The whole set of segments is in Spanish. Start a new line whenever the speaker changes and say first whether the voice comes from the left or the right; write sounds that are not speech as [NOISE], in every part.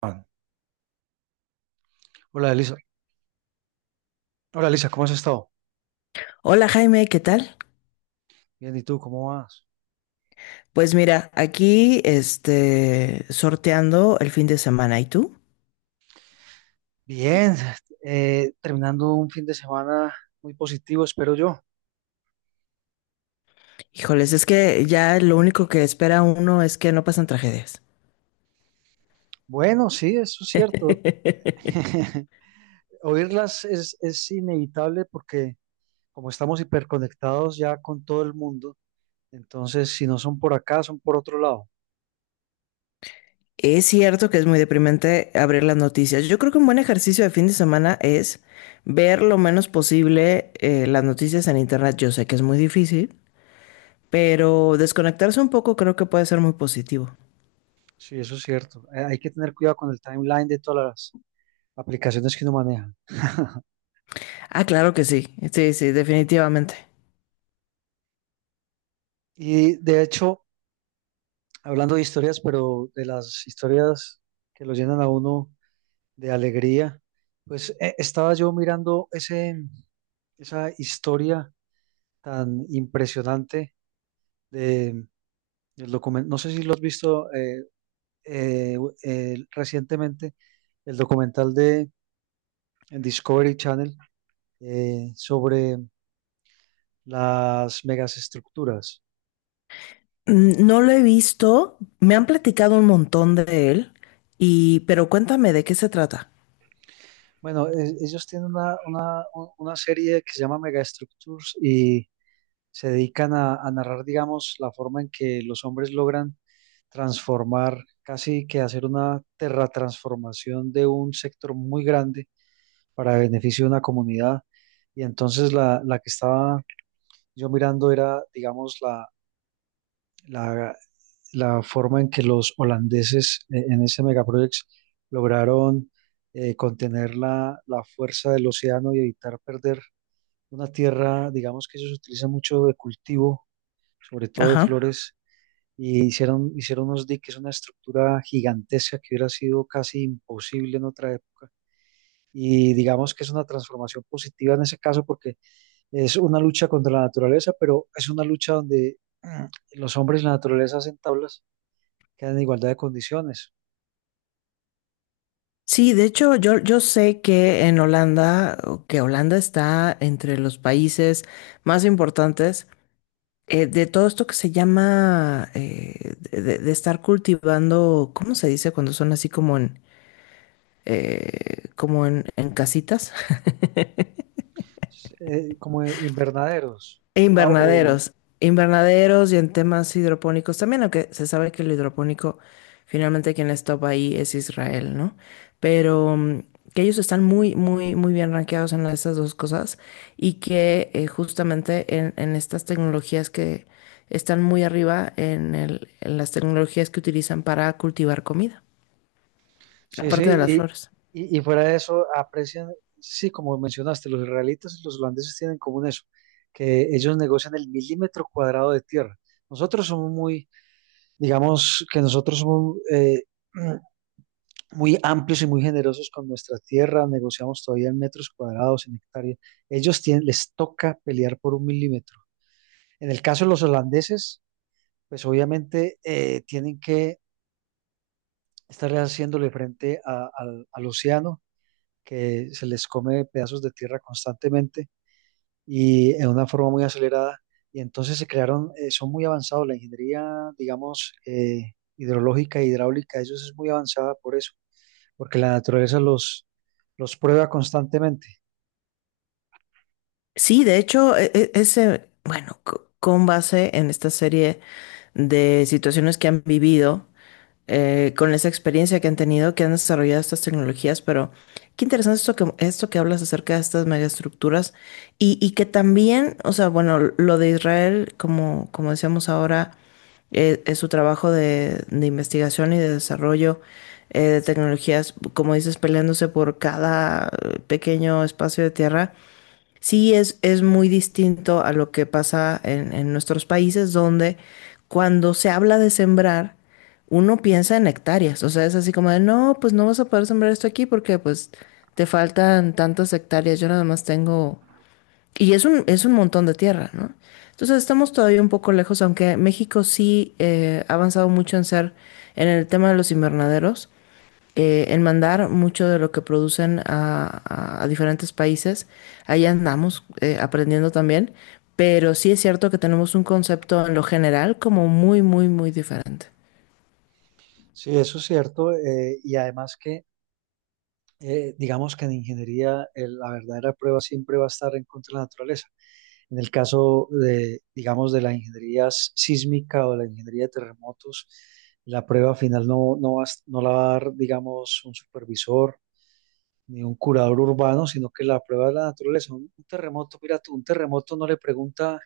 right: Juan. Hola, Elisa. Hola, Elisa, ¿cómo has estado?
left: Hola, Jaime, ¿qué tal?
right: Bien, ¿y tú cómo vas?
left: Pues mira, aquí sorteando el fin de semana. ¿Y tú?
right: Bien, terminando un fin de semana muy positivo, espero yo.
left: Híjoles, es que ya lo único que espera uno es que no pasan tragedias.
right: Bueno, sí, eso es cierto.
left: [LAUGHS]
right: [LAUGHS] Oírlas es inevitable porque como estamos hiperconectados ya con todo el mundo, entonces si no son por acá, son por otro lado.
left: Es cierto que es muy deprimente abrir las noticias. Yo creo que un buen ejercicio de fin de semana es ver lo menos posible las noticias en internet. Yo sé que es muy difícil, pero desconectarse un poco creo que puede ser muy positivo.
right: Sí, eso es cierto. Hay que tener cuidado con el timeline de todas las aplicaciones que uno maneja.
left: Ah, claro que sí. Sí, sí, definitivamente.
right: Y de hecho, hablando de historias, pero de las historias que lo llenan a uno de alegría. Pues estaba yo mirando esa historia tan impresionante de, del documental, no sé si lo has visto eh, recientemente, el documental de en Discovery Channel sobre las megaestructuras.
left: No lo he visto, me han platicado un montón de él, pero cuéntame de qué se trata.
right: Bueno, ellos tienen una serie que se llama Megastructures y se dedican a narrar, digamos, la forma en que los hombres logran transformar, casi que hacer una terratransformación de un sector muy grande para beneficio de una comunidad. Y entonces la que estaba yo mirando era, digamos, la, la forma en que los holandeses en ese megaproyecto lograron contener la fuerza del océano y evitar perder una tierra, digamos, que ellos utilizan mucho de cultivo, sobre todo de
left: Ajá.
right: flores. Y hicieron unos diques, una estructura gigantesca que hubiera sido casi imposible en otra época. Y digamos que es una transformación positiva en ese caso porque es una lucha contra la naturaleza, pero es una lucha donde los hombres y la naturaleza hacen tablas que dan en igualdad de condiciones.
left: Sí, de hecho, yo sé que en Holanda, o que Holanda está entre los países más importantes de todo esto que se llama de estar cultivando, ¿cómo se dice cuando son así como en como en casitas?
right: Como invernaderos. Ah,
left: Invernaderos, invernaderos y en temas hidropónicos también, aunque se sabe que el hidropónico finalmente quien les topa ahí es Israel, ¿no? Pero que ellos están muy, muy, muy bien rankeados en estas dos cosas y que justamente en estas tecnologías que están muy arriba en las tecnologías que utilizan para cultivar comida,
right: sí,
left: aparte de las
right: y,
left: flores.
right: y, y fuera de eso, aprecian, sí, como mencionaste, los israelitas y los holandeses tienen en común eso, que ellos negocian el milímetro cuadrado de tierra. Nosotros somos muy, digamos que nosotros somos [CLEARS THROAT] muy amplios y muy generosos con nuestra tierra, negociamos todavía en metros cuadrados, en hectáreas. Ellos tienen, les toca pelear por un milímetro. En el caso de los holandeses, pues obviamente tienen que estarle haciéndole frente al al océano que se les come pedazos de tierra constantemente y en una forma muy acelerada. Y entonces se crearon, son muy avanzados, la ingeniería, digamos, hidrológica e hidráulica, ellos es muy avanzada por eso, porque la naturaleza los prueba constantemente.
left: Sí, de hecho, bueno, con base en esta serie de situaciones que han vivido, con esa experiencia que han tenido, que han desarrollado estas tecnologías, pero qué interesante esto que hablas acerca de estas megaestructuras y que también, o sea, bueno, lo de Israel, como decíamos ahora, es su trabajo de investigación y de desarrollo de tecnologías, como dices, peleándose por cada pequeño espacio de tierra. Sí, es muy distinto a lo que pasa en, nuestros países donde cuando se habla de sembrar, uno piensa en hectáreas. O sea, es así como de, no, pues no vas a poder sembrar esto aquí porque pues te faltan tantas hectáreas. Yo nada más tengo. Y es un montón de tierra, ¿no? Entonces estamos todavía un poco lejos, aunque México sí ha avanzado mucho en ser, en el tema de los invernaderos en mandar mucho de lo que producen a diferentes países. Ahí andamos aprendiendo también, pero sí es cierto que tenemos un concepto en lo general como muy, muy, muy diferente.
right: Sí, eso es cierto. Y además digamos que en ingeniería la verdadera prueba siempre va a estar en contra de la naturaleza. En el caso de, digamos, de la ingeniería sísmica o la ingeniería de terremotos, la prueba final no la va a dar, digamos, un supervisor ni un curador urbano, sino que la prueba de la naturaleza. Un terremoto, mira tú, un terremoto no le pregunta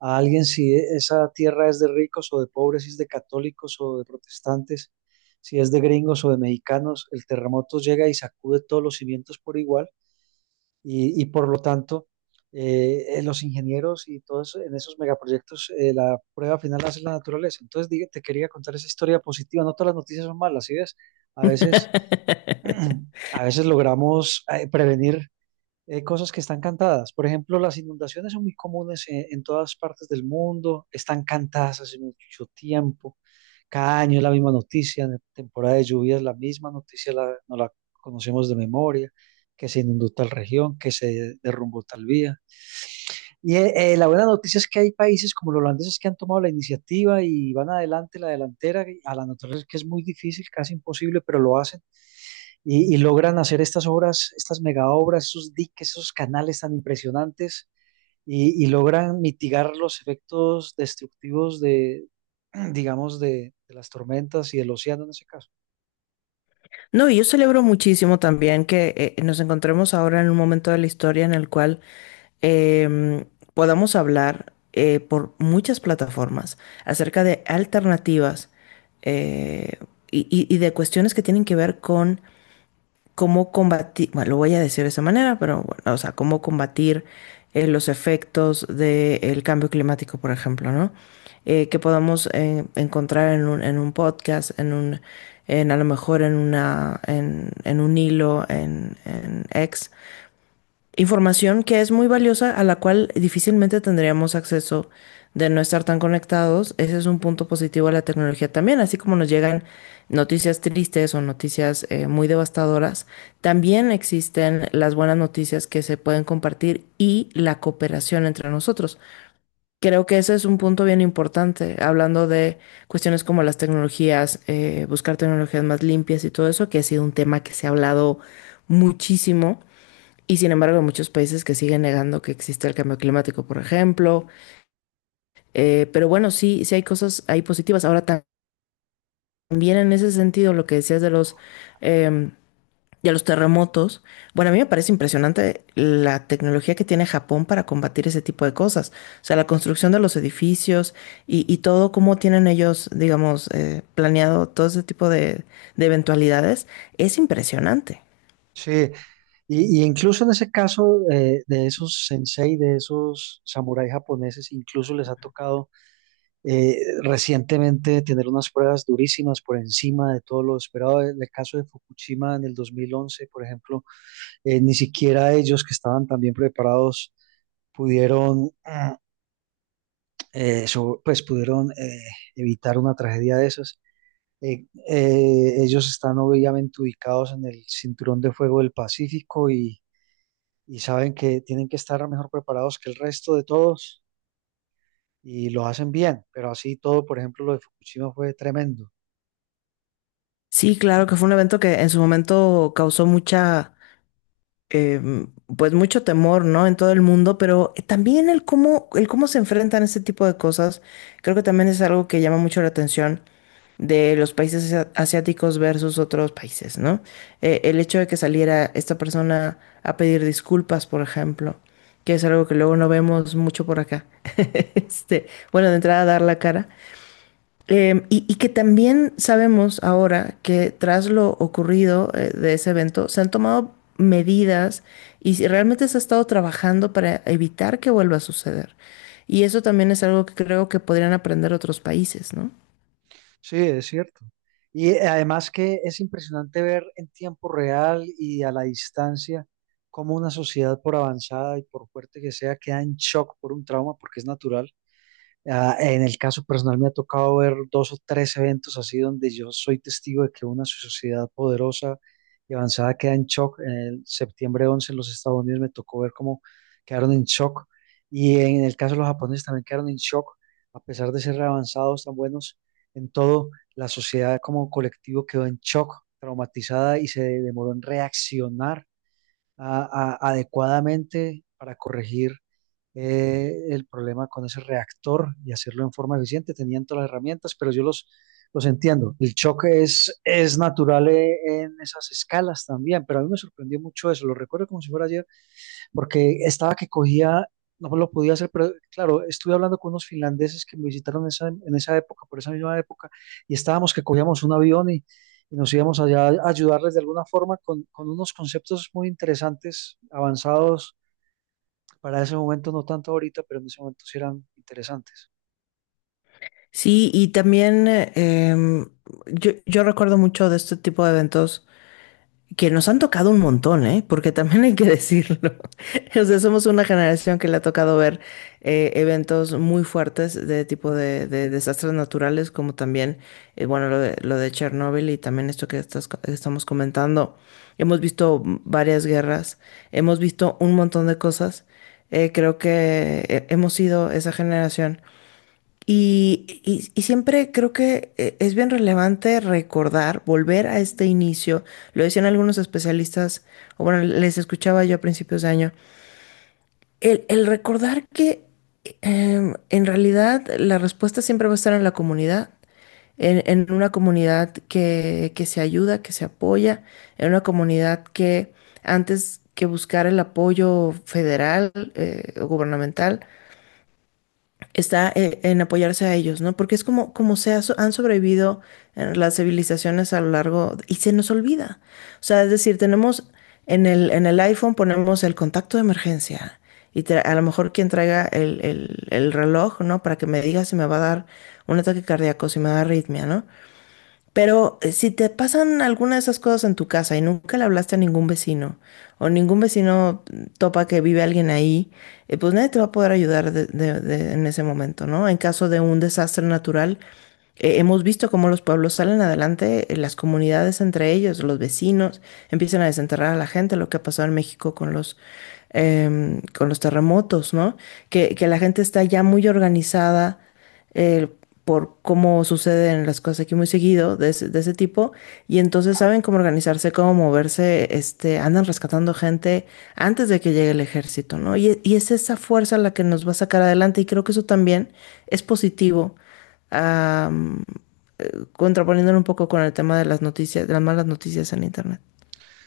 right: a alguien si esa tierra es de ricos o de pobres, si es de católicos o de protestantes, si es de gringos o de mexicanos. El terremoto llega y sacude todos los cimientos por igual y por lo tanto, los ingenieros y todos en esos megaproyectos, la prueba final la hace la naturaleza. Entonces, te quería contar esa historia positiva. No todas las noticias son malas, ¿sí ves? A veces, [CLEARS THROAT] a veces logramos prevenir cosas que están cantadas. Por ejemplo, las inundaciones son muy comunes en todas partes del mundo, están cantadas hace mucho tiempo, cada año es la misma noticia, en temporada de lluvias la misma noticia, no la conocemos de memoria, que se inundó tal región, que se derrumbó tal vía. La buena noticia es que hay países como los holandeses que han tomado la iniciativa y van adelante, la delantera, a la naturaleza que es muy difícil, casi imposible, pero lo hacen y logran hacer estas obras, estas mega obras, esos diques, esos canales tan impresionantes y logran mitigar los efectos destructivos [CLEARS THROAT] digamos, de las tormentas y del océano en ese caso.
left: No, y yo celebro muchísimo también que nos encontremos ahora en un momento de la historia en el cual em, podamos hablar por muchas plataformas acerca de alternativas eh, y de cuestiones que tienen que ver con cómo combatir, bueno, lo voy a decir de esa manera, pero bueno, o sea, cómo combatir los efectos del cambio climático, por ejemplo, ¿no? Que podamos encontrar en un podcast, en a lo mejor en una, en un hilo, en X, información que es muy valiosa, a la cual difícilmente tendríamos acceso de no estar tan conectados. Ese es un punto positivo de la tecnología también, así como nos llegan noticias tristes o noticias muy devastadoras, también existen las buenas noticias que se pueden compartir y la cooperación entre nosotros. Creo que ese es un punto bien importante, hablando de cuestiones como las tecnologías, buscar tecnologías más limpias y todo eso, que ha sido un tema que se ha hablado muchísimo y sin embargo, hay muchos países que siguen negando que existe el cambio climático, por ejemplo. Pero bueno, sí, sí hay cosas, hay positivas. Ahora también en ese sentido, lo que decías de eh, los terremotos, bueno, a mí me parece impresionante la tecnología que tiene Japón para combatir ese tipo de cosas. O sea, la construcción de los edificios y todo, cómo tienen ellos, digamos, planeado todo ese tipo de eventualidades, es impresionante.
right: Sí, y incluso en ese caso de esos sensei, de esos samuráis japoneses, incluso les ha tocado eh, recientemente tener unas pruebas durísimas por encima de todo lo esperado. En el caso de Fukushima en el 2011, por ejemplo, ni siquiera ellos que estaban tan bien preparados pudieron, pues pudieron evitar una tragedia de esas. Ellos están obviamente ubicados en el cinturón de fuego del Pacífico y saben que tienen que estar mejor preparados que el resto de todos y lo hacen bien, pero así todo, por ejemplo, lo de Fukushima fue tremendo.
left: Sí, claro que fue un evento que en su momento causó mucha pues mucho temor, ¿no? En todo el mundo, pero también el cómo se enfrentan este tipo de cosas, creo que también es algo que llama mucho la atención de los países asiáticos versus otros países, ¿no? El hecho de que saliera esta persona a pedir disculpas, por ejemplo, que es algo que luego no vemos mucho por acá. [LAUGHS] Bueno, de entrada dar la cara, y que también sabemos ahora que tras lo ocurrido de ese evento se han tomado medidas y si realmente se ha estado trabajando para evitar que vuelva a suceder. Y eso también es algo que creo que podrían aprender otros países, ¿no?
right: Sí, es cierto. Y además que es impresionante ver en tiempo real y a la distancia cómo una sociedad, por avanzada y por fuerte que sea, queda en shock por un trauma, porque es natural. Ah, en el caso personal me ha tocado ver dos o tres eventos así donde yo soy testigo de que una sociedad poderosa y avanzada queda en shock. En el septiembre 11 en los Estados Unidos me tocó ver cómo quedaron en shock y en el caso de los japoneses también quedaron en shock, a pesar de ser avanzados, tan buenos en todo, la sociedad como colectivo quedó en shock, traumatizada y se demoró en reaccionar adecuadamente para corregir el problema con ese reactor y hacerlo en forma eficiente. Tenían todas las herramientas, pero yo los entiendo. El choque es natural en esas escalas también, pero a mí me sorprendió mucho eso. Lo recuerdo como si fuera ayer porque estaba que cogía, no lo podía hacer, pero claro, estuve hablando con unos finlandeses que me visitaron en esa época, por esa misma época, y estábamos que cogíamos un avión y nos íbamos allá a ayudarles de alguna forma con unos conceptos muy interesantes, avanzados para ese momento, no tanto ahorita, pero en ese momento sí eran interesantes.
left: Sí, y también yo recuerdo mucho de este tipo de eventos que nos han tocado un montón, ¿eh? Porque también hay que decirlo. [LAUGHS] O sea, somos una generación que le ha tocado ver eventos muy fuertes de tipo de desastres naturales, como también, bueno, lo de Chernóbil y también esto que estamos comentando. Hemos visto varias guerras, hemos visto un montón de cosas. Creo que hemos sido esa generación y siempre creo que es bien relevante recordar, volver a este inicio, lo decían algunos especialistas, o bueno, les escuchaba yo a principios de año, el recordar que en realidad la respuesta siempre va a estar en la comunidad, en una comunidad que se ayuda, que se apoya, en una comunidad que antes que buscar el apoyo federal o gubernamental, está en apoyarse a ellos, ¿no? Porque es como se ha han sobrevivido las civilizaciones a lo largo y se nos olvida. O sea, es decir, tenemos en el iPhone ponemos el contacto de emergencia y a lo mejor quien traiga el reloj, ¿no? Para que me diga si me va a dar un ataque cardíaco, si me da arritmia, ¿no? Pero si te pasan alguna de esas cosas en tu casa y nunca le hablaste a ningún vecino o ningún vecino topa que vive alguien ahí, pues nadie te va a poder ayudar en ese momento, ¿no? En caso de un desastre natural, hemos visto cómo los pueblos salen adelante, las comunidades entre ellos, los vecinos, empiezan a desenterrar a la gente, lo que ha pasado en México con los terremotos, ¿no? Que la gente está ya muy organizada eh, por cómo suceden las cosas aquí muy seguido de ese tipo y entonces saben cómo organizarse, cómo moverse, andan rescatando gente antes de que llegue el ejército, ¿no? Y es esa fuerza la que nos va a sacar adelante y creo que eso también es positivo, am, contraponiéndolo un poco con el tema de las noticias, de las malas noticias en internet.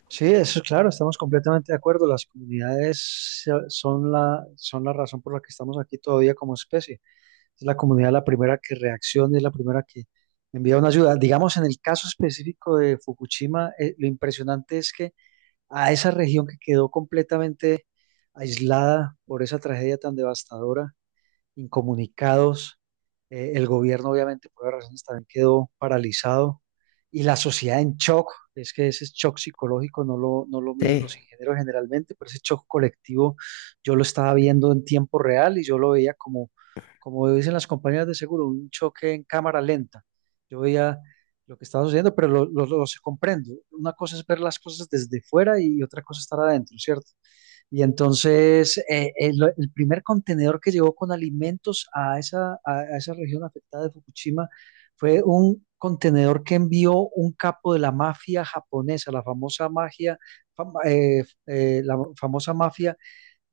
right: Sí, eso es claro, estamos completamente de acuerdo. Las comunidades son son la razón por la que estamos aquí todavía como especie. Es la comunidad la primera que reacciona, es la primera que envía una ayuda. Digamos, en el caso específico de Fukushima, lo impresionante es que a esa región que quedó completamente aislada por esa tragedia tan devastadora, incomunicados. El gobierno, obviamente, por varias razones, también quedó paralizado y la sociedad en shock. Es que ese shock psicológico no lo miden
left: Sí.
right: los ingenieros generalmente, pero ese shock colectivo yo lo estaba viendo en tiempo real y yo lo veía como, como dicen las compañías de seguro, un choque en cámara lenta. Yo veía lo que estaba sucediendo, pero lo comprendo. Una cosa es ver las cosas desde fuera y otra cosa estar adentro, ¿cierto? Y entonces el primer contenedor que llegó con alimentos a esa, a esa región afectada de Fukushima fue un contenedor que envió un capo de la mafia japonesa, la famosa magia, la famosa mafia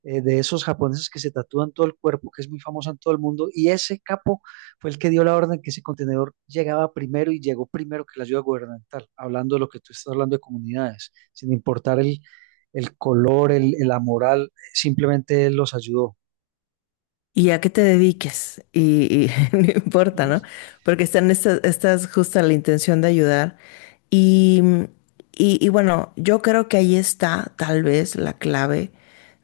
right: de esos japoneses que se tatúan todo el cuerpo, que es muy famosa en todo el mundo, y ese capo fue el que dio la orden que ese contenedor llegaba primero y llegó primero que la ayuda gubernamental, hablando de lo que tú estás hablando de comunidades, sin importar el color, la moral, simplemente él los ayudó.
left: Y a qué te dediques, y [LAUGHS] no importa, ¿no? Porque están estas justa la intención de ayudar. Y, y bueno, yo creo que ahí está tal vez la clave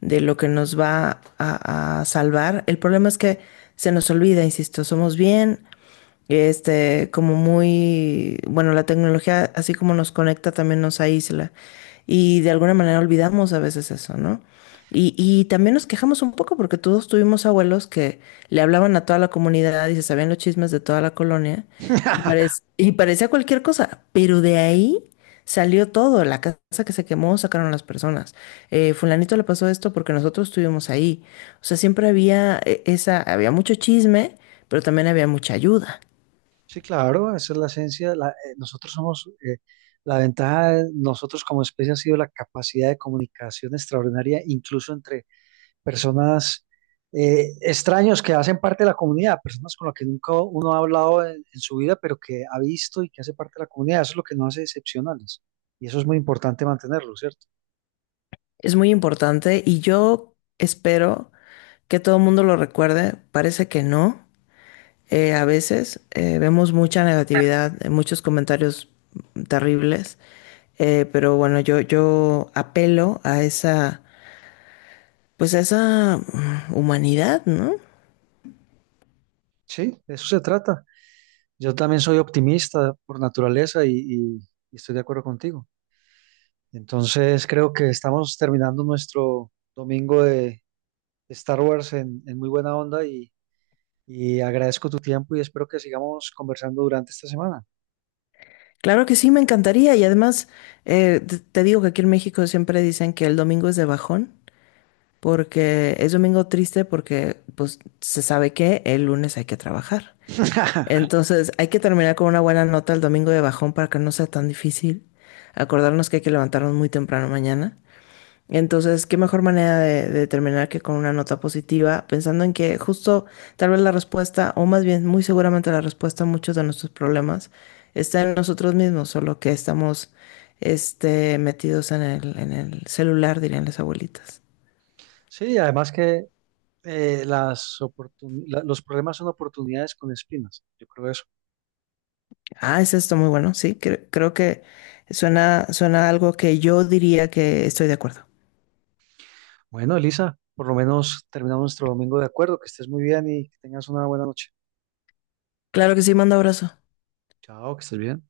left: de lo que nos va a salvar. El problema es que se nos olvida, insisto, somos bien, como muy, bueno, la tecnología, así como nos conecta, también nos aísla. Y de alguna manera olvidamos a veces eso, ¿no? Y también nos quejamos un poco porque todos tuvimos abuelos que le hablaban a toda la comunidad y se sabían los chismes de toda la colonia y, parec-
right: [LAUGHS]
left: y parecía cualquier cosa, pero de ahí salió todo, la casa que se quemó sacaron a las personas, fulanito le pasó esto porque nosotros estuvimos ahí, o sea, siempre había mucho chisme, pero también había mucha ayuda.
right: Sí, claro, esa es la esencia. Nosotros somos, la ventaja de nosotros como especie ha sido la capacidad de comunicación extraordinaria, incluso entre personas extraños que hacen parte de la comunidad, personas con las que nunca uno ha hablado en su vida, pero que ha visto y que hace parte de la comunidad. Eso es lo que nos hace excepcionales. Y eso es muy importante mantenerlo, ¿cierto?
left: Es muy importante y yo espero que todo el mundo lo recuerde, parece que no. A veces vemos mucha negatividad, muchos comentarios terribles, pero bueno, yo apelo pues a esa humanidad, ¿no?
right: Sí, de eso se trata. Yo también soy optimista por naturaleza y estoy de acuerdo contigo. Entonces creo que estamos terminando nuestro domingo de Star Wars en muy buena onda y agradezco tu tiempo y espero que sigamos conversando durante esta semana.
left: Claro que sí, me encantaría y además te digo que aquí en México siempre dicen que el domingo es de bajón, porque es domingo triste porque pues se sabe que el lunes hay que trabajar.
right: [LAUGHS]
left: Entonces, hay que terminar con una buena nota el domingo de bajón para que no sea tan difícil. Acordarnos que hay que levantarnos muy temprano mañana. Entonces, qué mejor manera de terminar que con una nota positiva, pensando en que justo tal vez la respuesta, o más bien muy seguramente la respuesta a muchos de nuestros problemas está en nosotros mismos, solo que estamos metidos en el celular, dirían las abuelitas.
right: Sí, además que los problemas son oportunidades con espinas. Yo creo eso.
left: Ah, es esto muy bueno, sí, creo que suena algo que yo diría que estoy de acuerdo.
right: Bueno, Elisa, por lo menos terminamos nuestro domingo de acuerdo. Que estés muy bien y que tengas una buena noche.
left: Claro que sí, manda abrazo.
right: Chao, que estés bien.